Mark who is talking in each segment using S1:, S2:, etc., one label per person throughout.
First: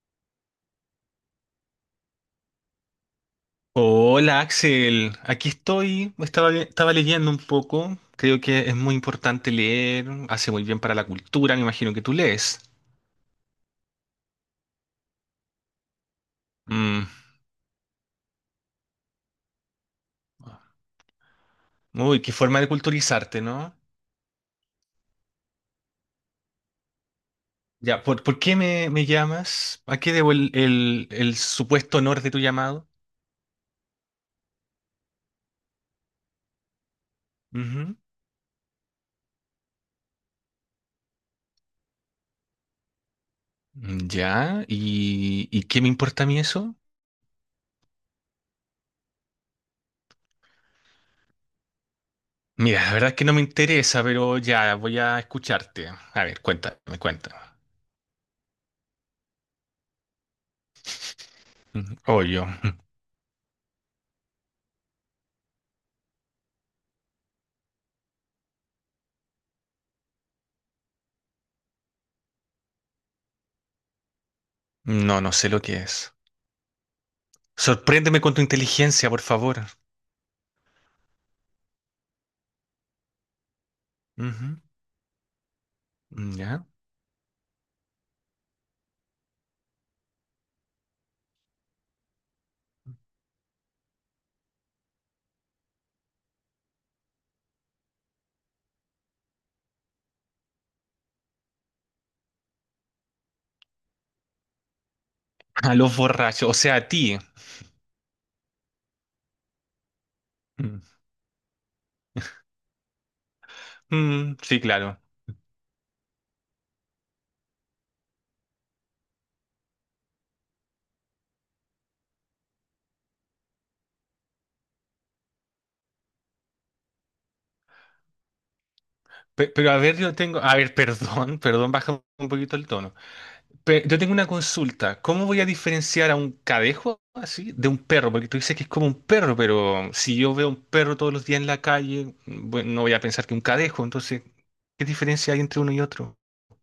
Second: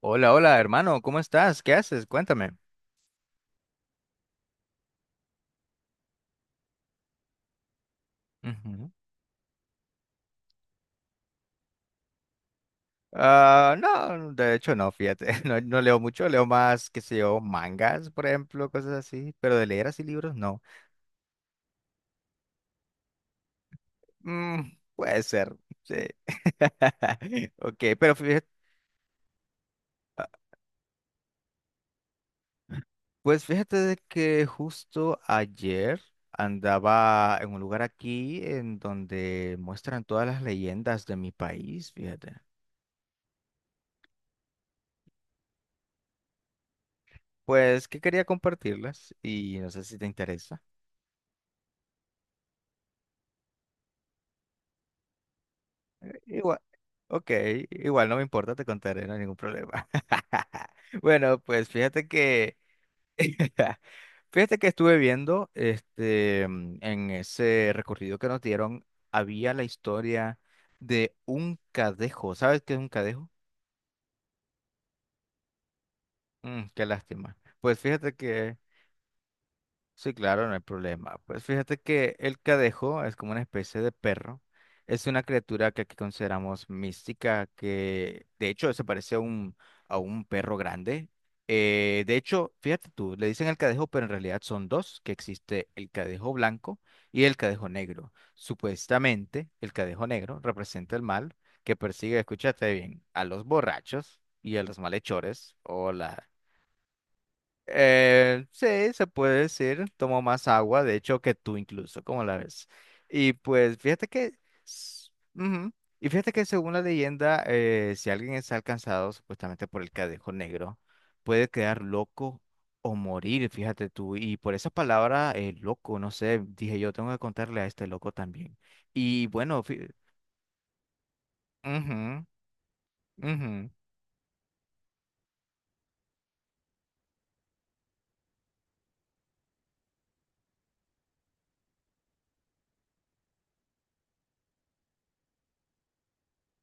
S1: Hola, hola, hermano, ¿cómo estás? ¿Qué haces? Cuéntame.
S2: Hola Axel, aquí estoy, estaba leyendo un poco. Creo que es
S1: Ujú.
S2: muy importante leer, hace muy bien para la cultura. Me imagino que tú lees.
S1: Ah, no, de hecho no, fíjate, no, no leo mucho, leo más, qué
S2: Mm.
S1: sé yo, mangas, por ejemplo, cosas así, pero de leer así libros, no.
S2: Uy, qué forma de culturizarte, ¿no?
S1: Mm, puede ser, sí. Ok,
S2: Ya,
S1: pero
S2: por
S1: fíjate,
S2: qué me llamas? ¿A qué
S1: ah,
S2: debo el supuesto honor de tu llamado?
S1: pues fíjate de que justo ayer andaba en un lugar
S2: Ujú.
S1: aquí en donde muestran todas las leyendas de mi país, fíjate.
S2: Mm, ya, y qué me importa a mí eso?
S1: Pues que quería compartirlas y no sé si te interesa.
S2: Mira, la verdad es que no me interesa, pero ya, voy a escucharte. A ver,
S1: Igual.
S2: cuéntame,
S1: Ok,
S2: cuéntame.
S1: igual no me importa, te contaré, no hay ningún problema. Bueno, pues
S2: Ujú.
S1: fíjate
S2: Oh, yo,
S1: que fíjate que estuve viendo este en ese recorrido que nos dieron, había la historia de un cadejo. ¿Sabes qué es un cadejo?
S2: no sé lo que es.
S1: Mm, qué lástima. Pues fíjate
S2: Sorpréndeme con tu
S1: que
S2: inteligencia, por favor.
S1: sí, claro, no hay problema. Pues fíjate que el cadejo es como una especie de perro.
S2: Ujú.
S1: Es una criatura que aquí
S2: ¿Ya?
S1: consideramos mística, que de hecho se parece a un perro grande. De hecho, fíjate tú, le dicen el cadejo, pero en realidad son dos, que existe el cadejo blanco y el cadejo negro. Supuestamente, el cadejo negro representa el mal que persigue, escúchate bien, a los borrachos y a los malhechores
S2: A
S1: o
S2: los borrachos, o sea, a ti.
S1: sí, se puede decir, tomo más
S2: Mm.
S1: agua, de hecho, que tú incluso, ¿cómo la ves? Y pues fíjate que,
S2: Mm, sí, claro.
S1: s- ujú. Y fíjate que según la leyenda, si alguien es alcanzado supuestamente por el cadejo negro, puede quedar loco o morir, fíjate tú. Y por esa palabra, loco, no sé, dije yo tengo que contarle a este loco también. Y bueno,
S2: Pero a ver, yo tengo… A ver, perdón, perdón, baja
S1: ujú,
S2: un poquito el tono.
S1: ujú.
S2: Yo tengo una consulta. ¿Cómo voy a diferenciar a un cadejo así de un perro? Porque tú dices que es como un perro, pero si yo veo un perro todos los días en la calle, bueno, no voy a pensar que un cadejo. Entonces, ¿qué diferencia hay entre uno y otro?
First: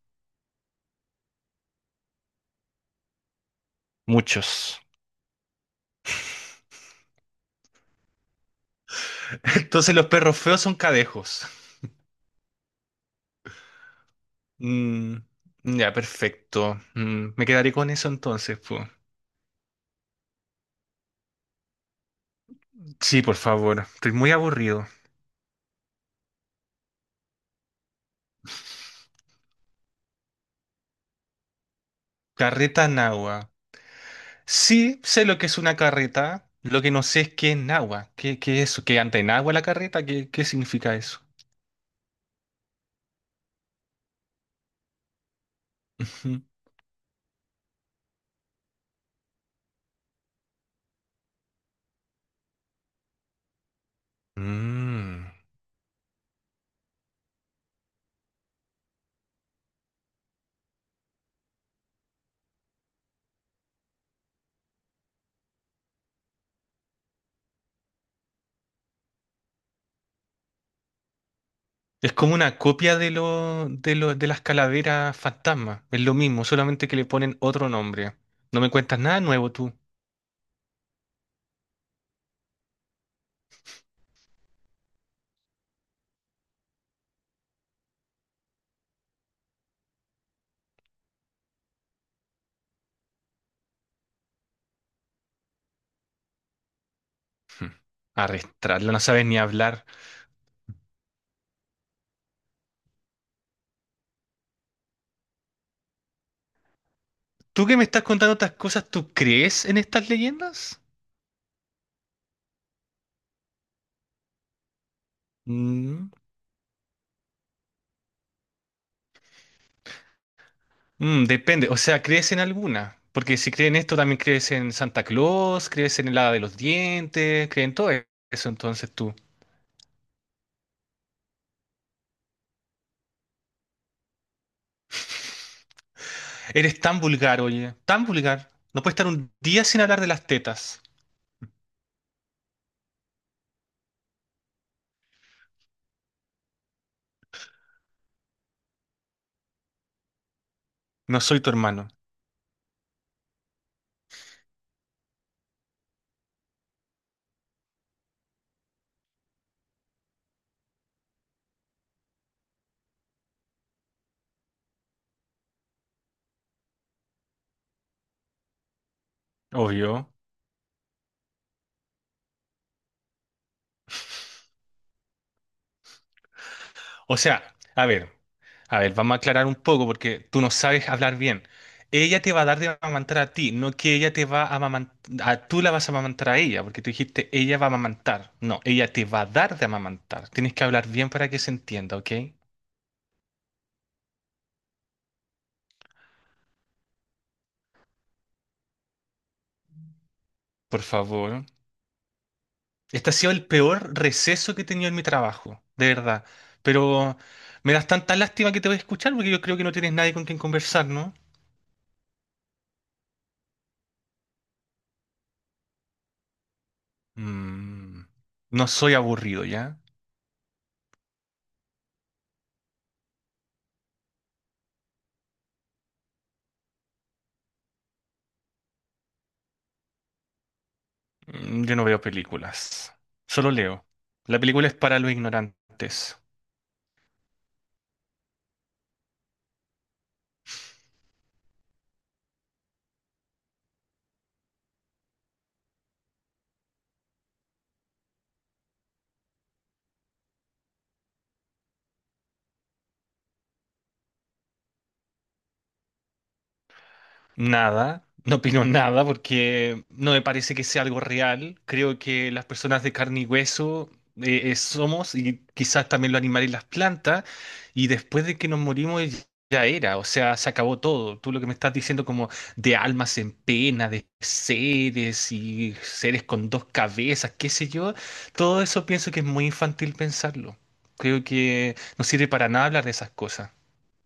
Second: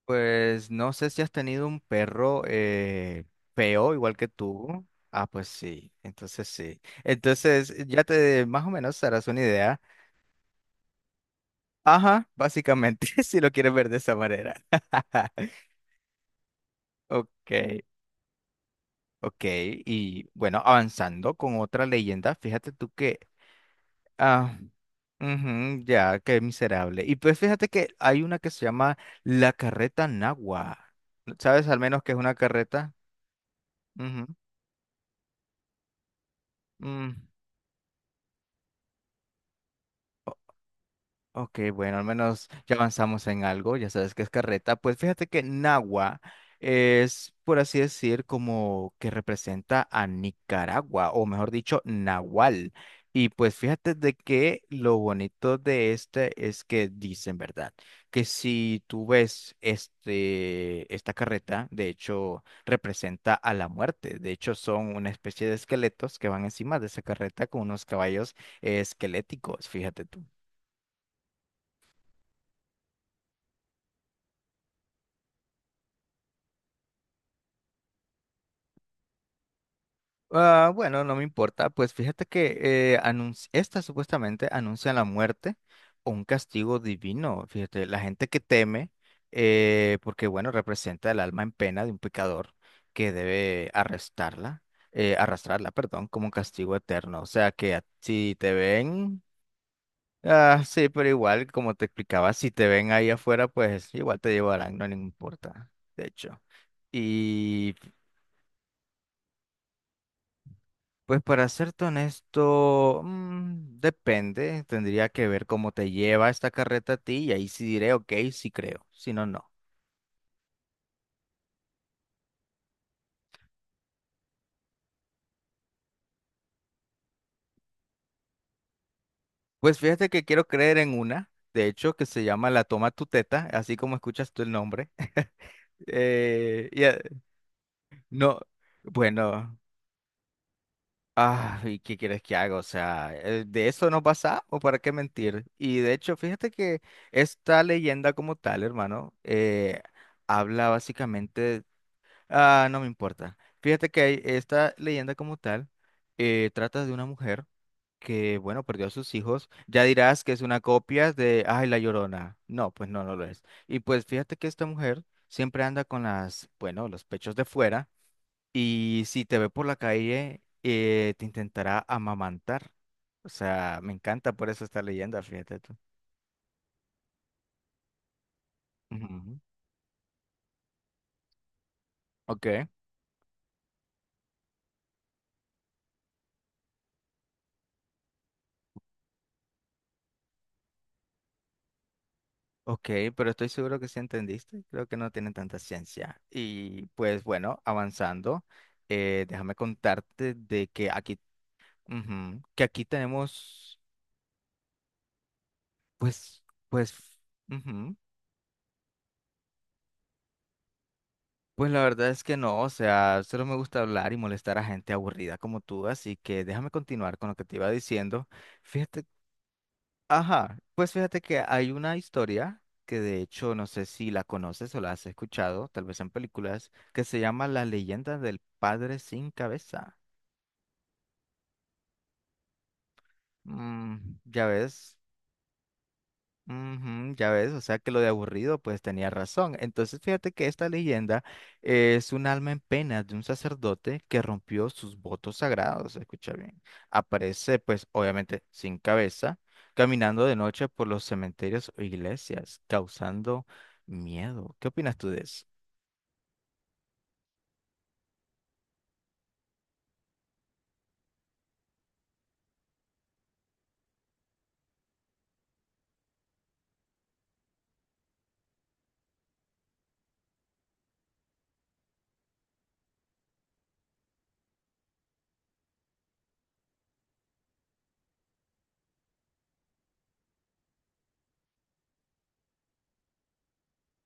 S1: Pues no sé si has tenido un perro feo igual que
S2: Muchos.
S1: tú. Ah, pues sí. Entonces ya te más o menos harás una idea.
S2: Entonces los perros feos son cadejos.
S1: Ajá, básicamente, si lo quieres ver de esa manera.
S2: Mm, ya, perfecto. Mm, me
S1: Ok,
S2: quedaré con eso entonces, pues.
S1: ok. Y bueno, avanzando con otra leyenda, fíjate tú que...
S2: Sí, por favor. Estoy muy
S1: Ah,
S2: aburrido.
S1: ujú, ya, qué miserable. Y pues fíjate que hay una que se llama la carreta nagua. ¿Sabes al menos que es una
S2: Carreta
S1: carreta?
S2: Nahua.
S1: Ujú,
S2: Sí, sé lo que es una carreta. Lo que no
S1: mm.
S2: sé es qué es Nahua. Qué es eso? ¿Qué anda en agua la carreta? Qué significa eso?
S1: Ok, bueno, al menos ya avanzamos en algo, ya sabes que es carreta. Pues fíjate que Nagua
S2: Ujú.
S1: es, por así decir, como que representa a Nicaragua, o mejor dicho, Nahual. Y pues fíjate de que lo
S2: Mm.
S1: bonito de este es que dicen, ¿verdad? Que si tú ves esta carreta, de hecho, representa a la muerte. De hecho, son una especie de esqueletos que van encima de esa carreta con unos caballos esqueléticos, fíjate tú.
S2: Es como una copia de las calaveras fantasma. Es lo mismo, solamente que le ponen otro nombre. No me cuentas nada nuevo tú.
S1: Ah, bueno, no me importa. Pues fíjate que esta supuestamente anuncia la muerte o un castigo divino. Fíjate, la gente que teme, porque bueno, representa el alma en pena de un pecador que debe arrastrarla, perdón, como un castigo eterno. O sea
S2: Hm.
S1: que si te
S2: Arrastrarla. No
S1: ven,
S2: sabes ni hablar.
S1: sí, pero igual, como te explicaba, si te ven ahí afuera, pues igual te llevarán, no le importa, de hecho.
S2: ¿Tú
S1: Y
S2: que me estás contando estas cosas, tú crees en estas leyendas?
S1: pues para serte honesto, mm, depende, tendría que ver cómo te
S2: Mm,
S1: lleva esta carreta a ti y ahí sí diré, ok, sí creo, si no, no.
S2: mm, depende, o sea, ¿crees en alguna? Porque si crees en esto, también crees en Santa Claus, crees en el hada de los dientes, crees en todo eso, entonces tú.
S1: Pues fíjate que quiero creer en una, de hecho, que se llama La Toma tu Teta, así como escuchas tú el nombre. Eh,
S2: Eres
S1: y, eh,
S2: tan vulgar, oye, tan
S1: no,
S2: vulgar. No puedes estar un
S1: bueno,
S2: día sin hablar de las tetas.
S1: ¿y qué quieres que haga? O sea, de eso nos pasamos, ¿para qué mentir? Y de hecho, fíjate que esta leyenda como tal, hermano, habla
S2: No soy tu
S1: básicamente.
S2: hermano,
S1: Ah, no me importa. Fíjate que esta leyenda como tal trata de una mujer que, bueno, perdió a sus hijos. Ya dirás que es una copia de, ay, La Llorona. No, pues no, no lo es. Y pues fíjate que esta mujer siempre anda con las, bueno, los pechos de fuera y si te ve por la
S2: obvio.
S1: calle, te intentará amamantar. O sea, me encanta por eso esta leyenda, fíjate tú.
S2: O sea, a ver. A ver, vamos a
S1: Ujú.
S2: aclarar un poco porque tú no sabes hablar bien. Ella te va a dar
S1: Ok.
S2: de amamantar a ti, no que ella te va a amamantar, tú la vas a amamantar a ella, porque tú dijiste ella va a amamantar. No, ella te va a dar de amamantar. Tienes que hablar bien para que se entienda, ¿ok?
S1: Ok, pero estoy seguro que sí entendiste. Creo que no tiene tanta ciencia. Y pues bueno, avanzando, déjame contarte de
S2: Por
S1: que aquí,
S2: favor.
S1: ujú, que aquí
S2: Este ha sido el
S1: tenemos,
S2: peor receso que he tenido en mi trabajo, de verdad.
S1: pues, pues,
S2: Pero me das
S1: ujú,
S2: tanta lástima que te voy a escuchar porque yo creo que no tienes nadie con quien conversar, ¿no?
S1: pues la verdad es que no, o sea, solo me gusta hablar y molestar a gente aburrida como tú, así que déjame continuar con lo que te iba
S2: Mm,
S1: diciendo.
S2: no soy
S1: Fíjate.
S2: aburrido, ya.
S1: Ajá, pues fíjate que hay una historia que de hecho no sé si la conoces o la has escuchado, tal vez en películas, que se llama Las leyendas del padre sin cabeza.
S2: Mm, yo no veo películas, solo leo.
S1: Mm,
S2: La
S1: ya
S2: película es
S1: ves.
S2: para los ignorantes.
S1: Ujú, ya ves, o sea que lo de aburrido pues tenía razón. Entonces fíjate que esta leyenda es un alma en pena de un sacerdote que rompió sus votos sagrados, escucha bien. Aparece pues obviamente sin cabeza, caminando de noche por los cementerios o iglesias, causando miedo. ¿Qué opinas tú de eso?
S2: Nada, no opino nada porque no me parece que sea algo real. Creo que las personas de carne y hueso somos, y quizás también los animales y las plantas. Y después de que nos morimos ya era, o sea, se acabó todo. Tú lo que me estás diciendo, como de almas en pena, de seres y seres con dos cabezas, qué sé yo, todo eso pienso que es muy infantil pensarlo. Creo que no sirve para nada hablar de esas cosas.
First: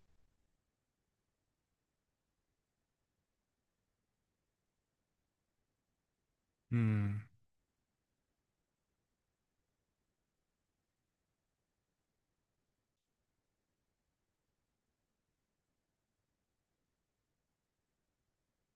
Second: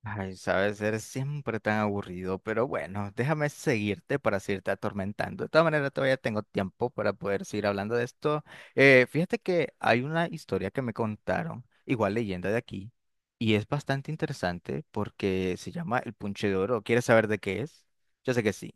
S1: Ay, sabes, eres siempre tan aburrido, pero bueno, déjame seguirte para seguirte atormentando. De todas maneras, todavía tengo tiempo para
S2: Mm,
S1: poder seguir hablando de esto. Fíjate que hay una historia que me contaron, igual leyenda de aquí, y es bastante interesante porque se llama El Punche de Oro. ¿Quieres saber de qué es? Yo sé que sí.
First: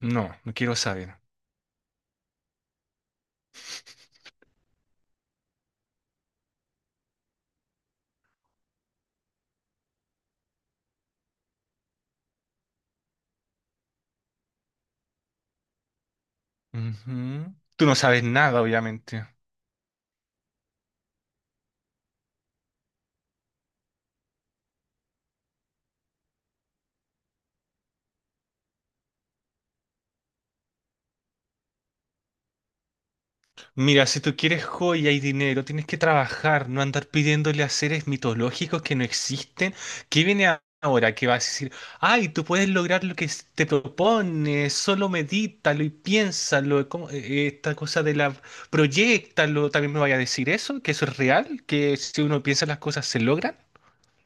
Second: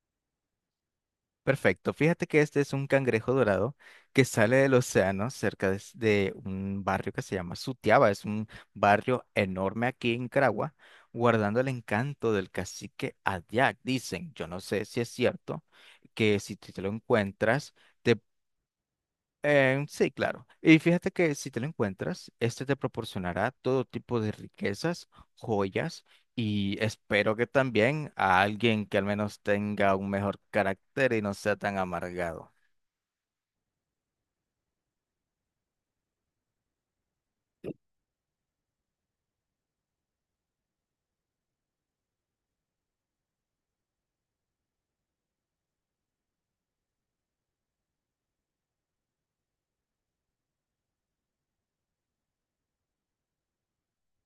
S2: no, no quiero saber.
S1: Perfecto. Fíjate que este es un cangrejo dorado que sale del océano cerca de, de un barrio que se llama Sutiaba. Es un barrio enorme aquí en Caragua, guardando el encanto del cacique Adiac. Dicen, yo no sé si es cierto, que si tú te lo
S2: Ujú.
S1: encuentras,
S2: Tú no
S1: te
S2: sabes nada, obviamente.
S1: sí, claro. Y fíjate que si te lo encuentras, este te proporcionará todo tipo de riquezas, joyas y espero que también a alguien que al menos tenga un mejor carácter y no sea tan amargado.
S2: Mira, si tú quieres joya y dinero, tienes que trabajar, no andar pidiéndole a seres mitológicos que no existen. ¿Qué viene ahora? Que vas a decir, ay, tú puedes lograr lo que te propones, solo medítalo y piénsalo. ¿Cómo? Esta cosa de la… Proyéctalo, también me vaya a decir eso, que eso es real, que si uno piensa las cosas se logran.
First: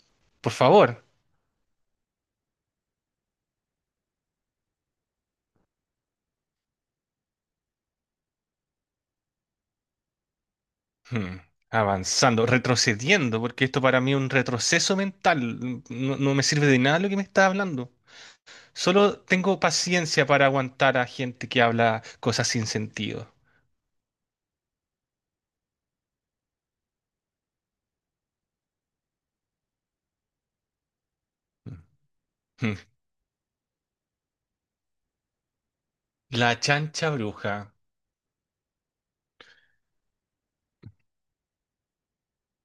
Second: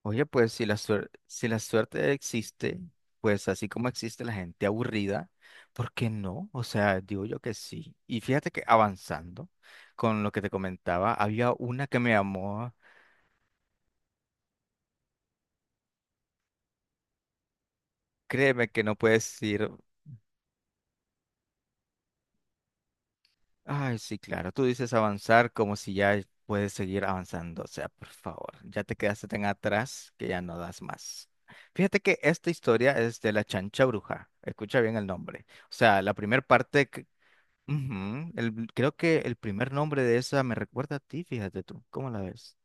S1: Oye, pues
S2: Por favor.
S1: si la suerte existe, pues así como existe la gente aburrida, ¿por qué no? O sea, digo yo que sí. Y fíjate que avanzando con lo que te comentaba,
S2: Hmm,
S1: había una que me
S2: avanzando,
S1: llamó,
S2: retrocediendo, porque esto para mí es un retroceso mental. No, no me sirve de nada lo que me está hablando.
S1: créeme que no
S2: Solo
S1: puedes
S2: tengo
S1: ir.
S2: paciencia para aguantar a gente que habla cosas sin sentido.
S1: Ay, sí, claro, tú dices avanzar como si ya puedes seguir avanzando, o sea, por favor, ya te quedaste tan atrás que ya no das más. Fíjate que esta
S2: Hmm.
S1: historia es de la chancha bruja, escucha bien el nombre. O sea, la primera
S2: La
S1: parte, que...
S2: chancha bruja.
S1: Ujú, creo que el primer nombre de esa me recuerda a ti, fíjate tú, ¿cómo la ves?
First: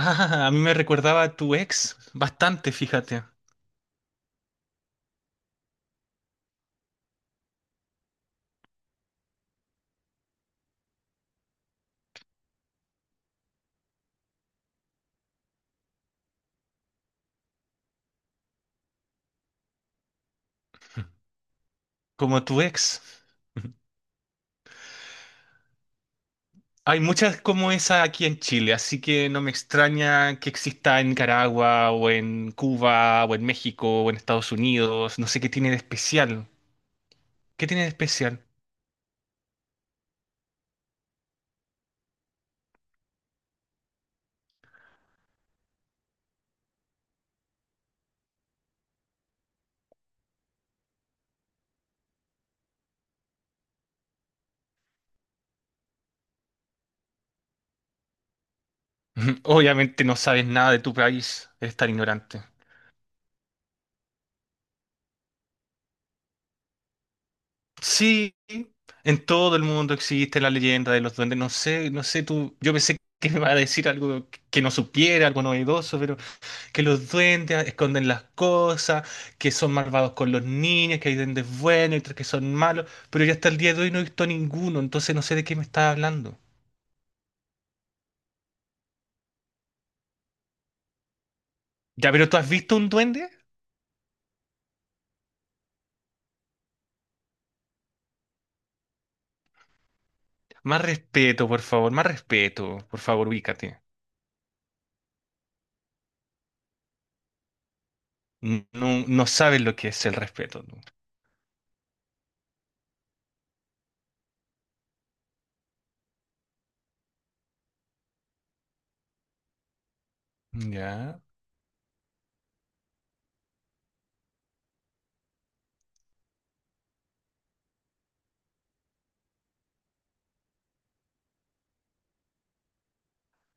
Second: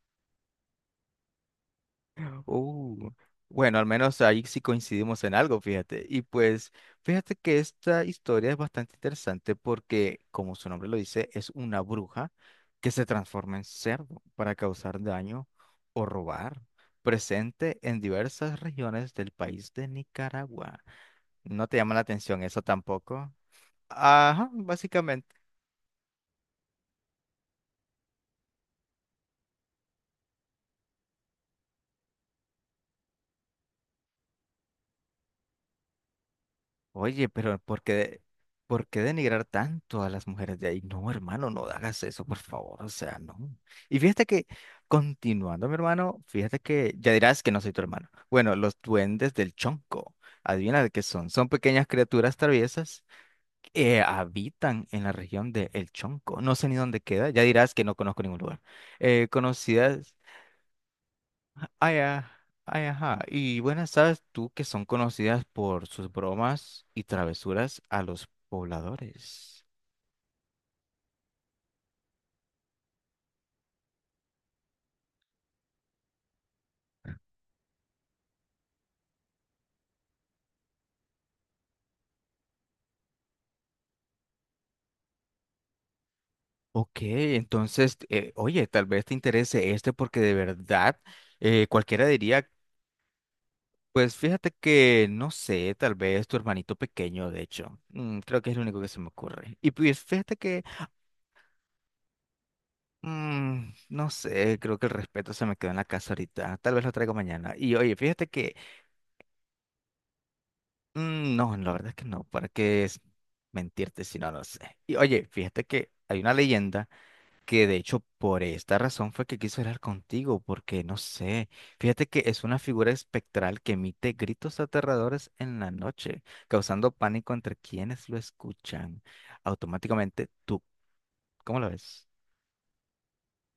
S2: Ah, a mí me recordaba a tu ex, bastante,
S1: Uh,
S2: fíjate,
S1: bueno, al menos ahí sí coincidimos en algo, fíjate. Y pues, fíjate que esta historia es bastante interesante porque, como su nombre lo dice, es una bruja que se transforma en cerdo para causar daño o robar, presente en diversas regiones del país de Nicaragua. ¿No te llama la atención
S2: como tu
S1: eso
S2: ex.
S1: tampoco? Ajá, básicamente.
S2: Hay muchas como esa aquí en Chile, así que no me extraña que exista en Nicaragua o en Cuba o en México o en Estados Unidos. No sé qué tiene de especial.
S1: Oye, pero
S2: ¿Qué tiene de especial?
S1: ¿por qué denigrar tanto a las mujeres de ahí? No, hermano, no hagas eso, por favor, o sea, no. Y fíjate que, continuando, mi hermano, fíjate que ya dirás que no soy tu hermano. Bueno, los duendes del Chonco, adivina de qué son. Son pequeñas criaturas traviesas que habitan en la región de El Chonco. No sé ni dónde queda, ya dirás que no conozco ningún lugar.
S2: Obviamente no
S1: Conocidas
S2: sabes nada de tu país, eres tan
S1: ay,
S2: ignorante.
S1: ay, ajá. Y buenas, sabes tú que son conocidas por sus bromas y travesuras a los
S2: Sí, en todo el
S1: pobladores.
S2: mundo existe la leyenda de los duendes. No sé, no sé tú. Yo pensé que me iba a decir algo que no supiera, algo novedoso, pero que los duendes esconden las cosas, que son malvados con los niños, que hay duendes buenos y otros que son malos. Pero yo hasta el día de hoy no he visto ninguno, entonces no sé de qué me estás hablando.
S1: Ok, entonces, oye, tal vez te interese este porque de verdad cualquiera
S2: Ya, pero ¿tú
S1: diría,
S2: has visto un duende?
S1: pues fíjate que, no sé, tal vez tu hermanito pequeño, de hecho, mm, creo que es lo único que se me ocurre. Y pues fíjate que,
S2: Más respeto, por favor, más respeto. Por favor,
S1: mm,
S2: ubícate.
S1: no sé, creo que el respeto se me quedó en la casa ahorita, tal vez lo traigo mañana. Y oye, fíjate que...
S2: No, no sabes lo que es el respeto, ¿no?
S1: Mm, no, la verdad es que no, ¿para qué es mentirte si no lo sé? Y oye, fíjate que hay una leyenda que de hecho por esta razón fue que quiso hablar contigo, porque no
S2: ¿Ya?
S1: sé, fíjate que es una figura espectral que emite gritos aterradores en la noche, causando pánico entre quienes lo escuchan. Automáticamente tú, ¿cómo lo ves?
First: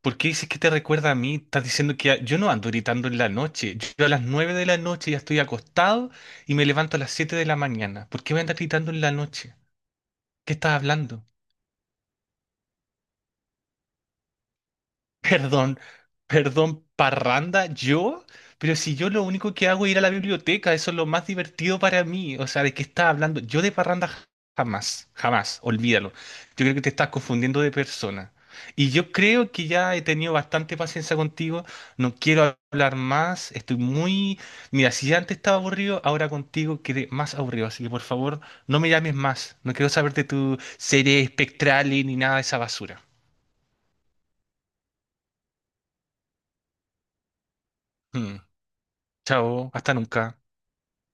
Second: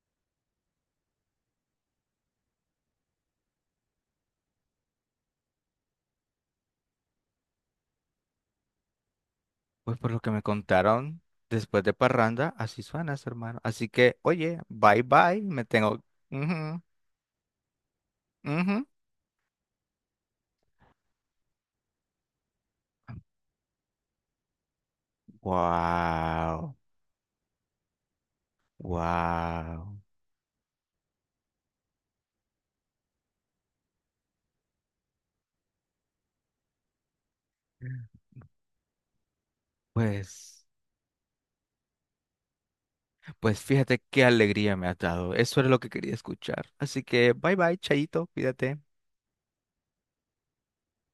S2: ¿Por qué dices que te recuerda a mí? Estás diciendo que yo no ando gritando en la noche. Yo a las 9 de la noche ya estoy acostado y me levanto a las 7 de la mañana. ¿Por qué me andas gritando en la noche?
S1: Pues por lo que me
S2: ¿Qué estás
S1: contaron
S2: hablando?
S1: después de Parranda, así suenas, hermano. Así que, oye, bye bye, me
S2: Perdón,
S1: tengo... Ujú,
S2: perdón, parranda, ¿yo? Pero
S1: ujú.
S2: si yo lo único que hago es ir a la biblioteca, eso es lo más divertido para mí. O sea, ¿de qué estás hablando? Yo de parranda jamás, jamás, olvídalo. Yo creo
S1: Wow.
S2: que te estás confundiendo de persona. Y yo creo que ya
S1: Wow.
S2: he tenido bastante paciencia contigo, no quiero hablar más, estoy muy… Mira, si ya antes estaba aburrido, ahora contigo quedé más aburrido, así que por favor, no me llames más, no quiero saber de tu
S1: Pues,
S2: serie espectral ni nada de esa basura.
S1: pues fíjate qué alegría me ha dado. Eso era lo que quería escuchar. Así que bye bye, Chayito,
S2: Mm.
S1: cuídate.
S2: Chao, hasta nunca.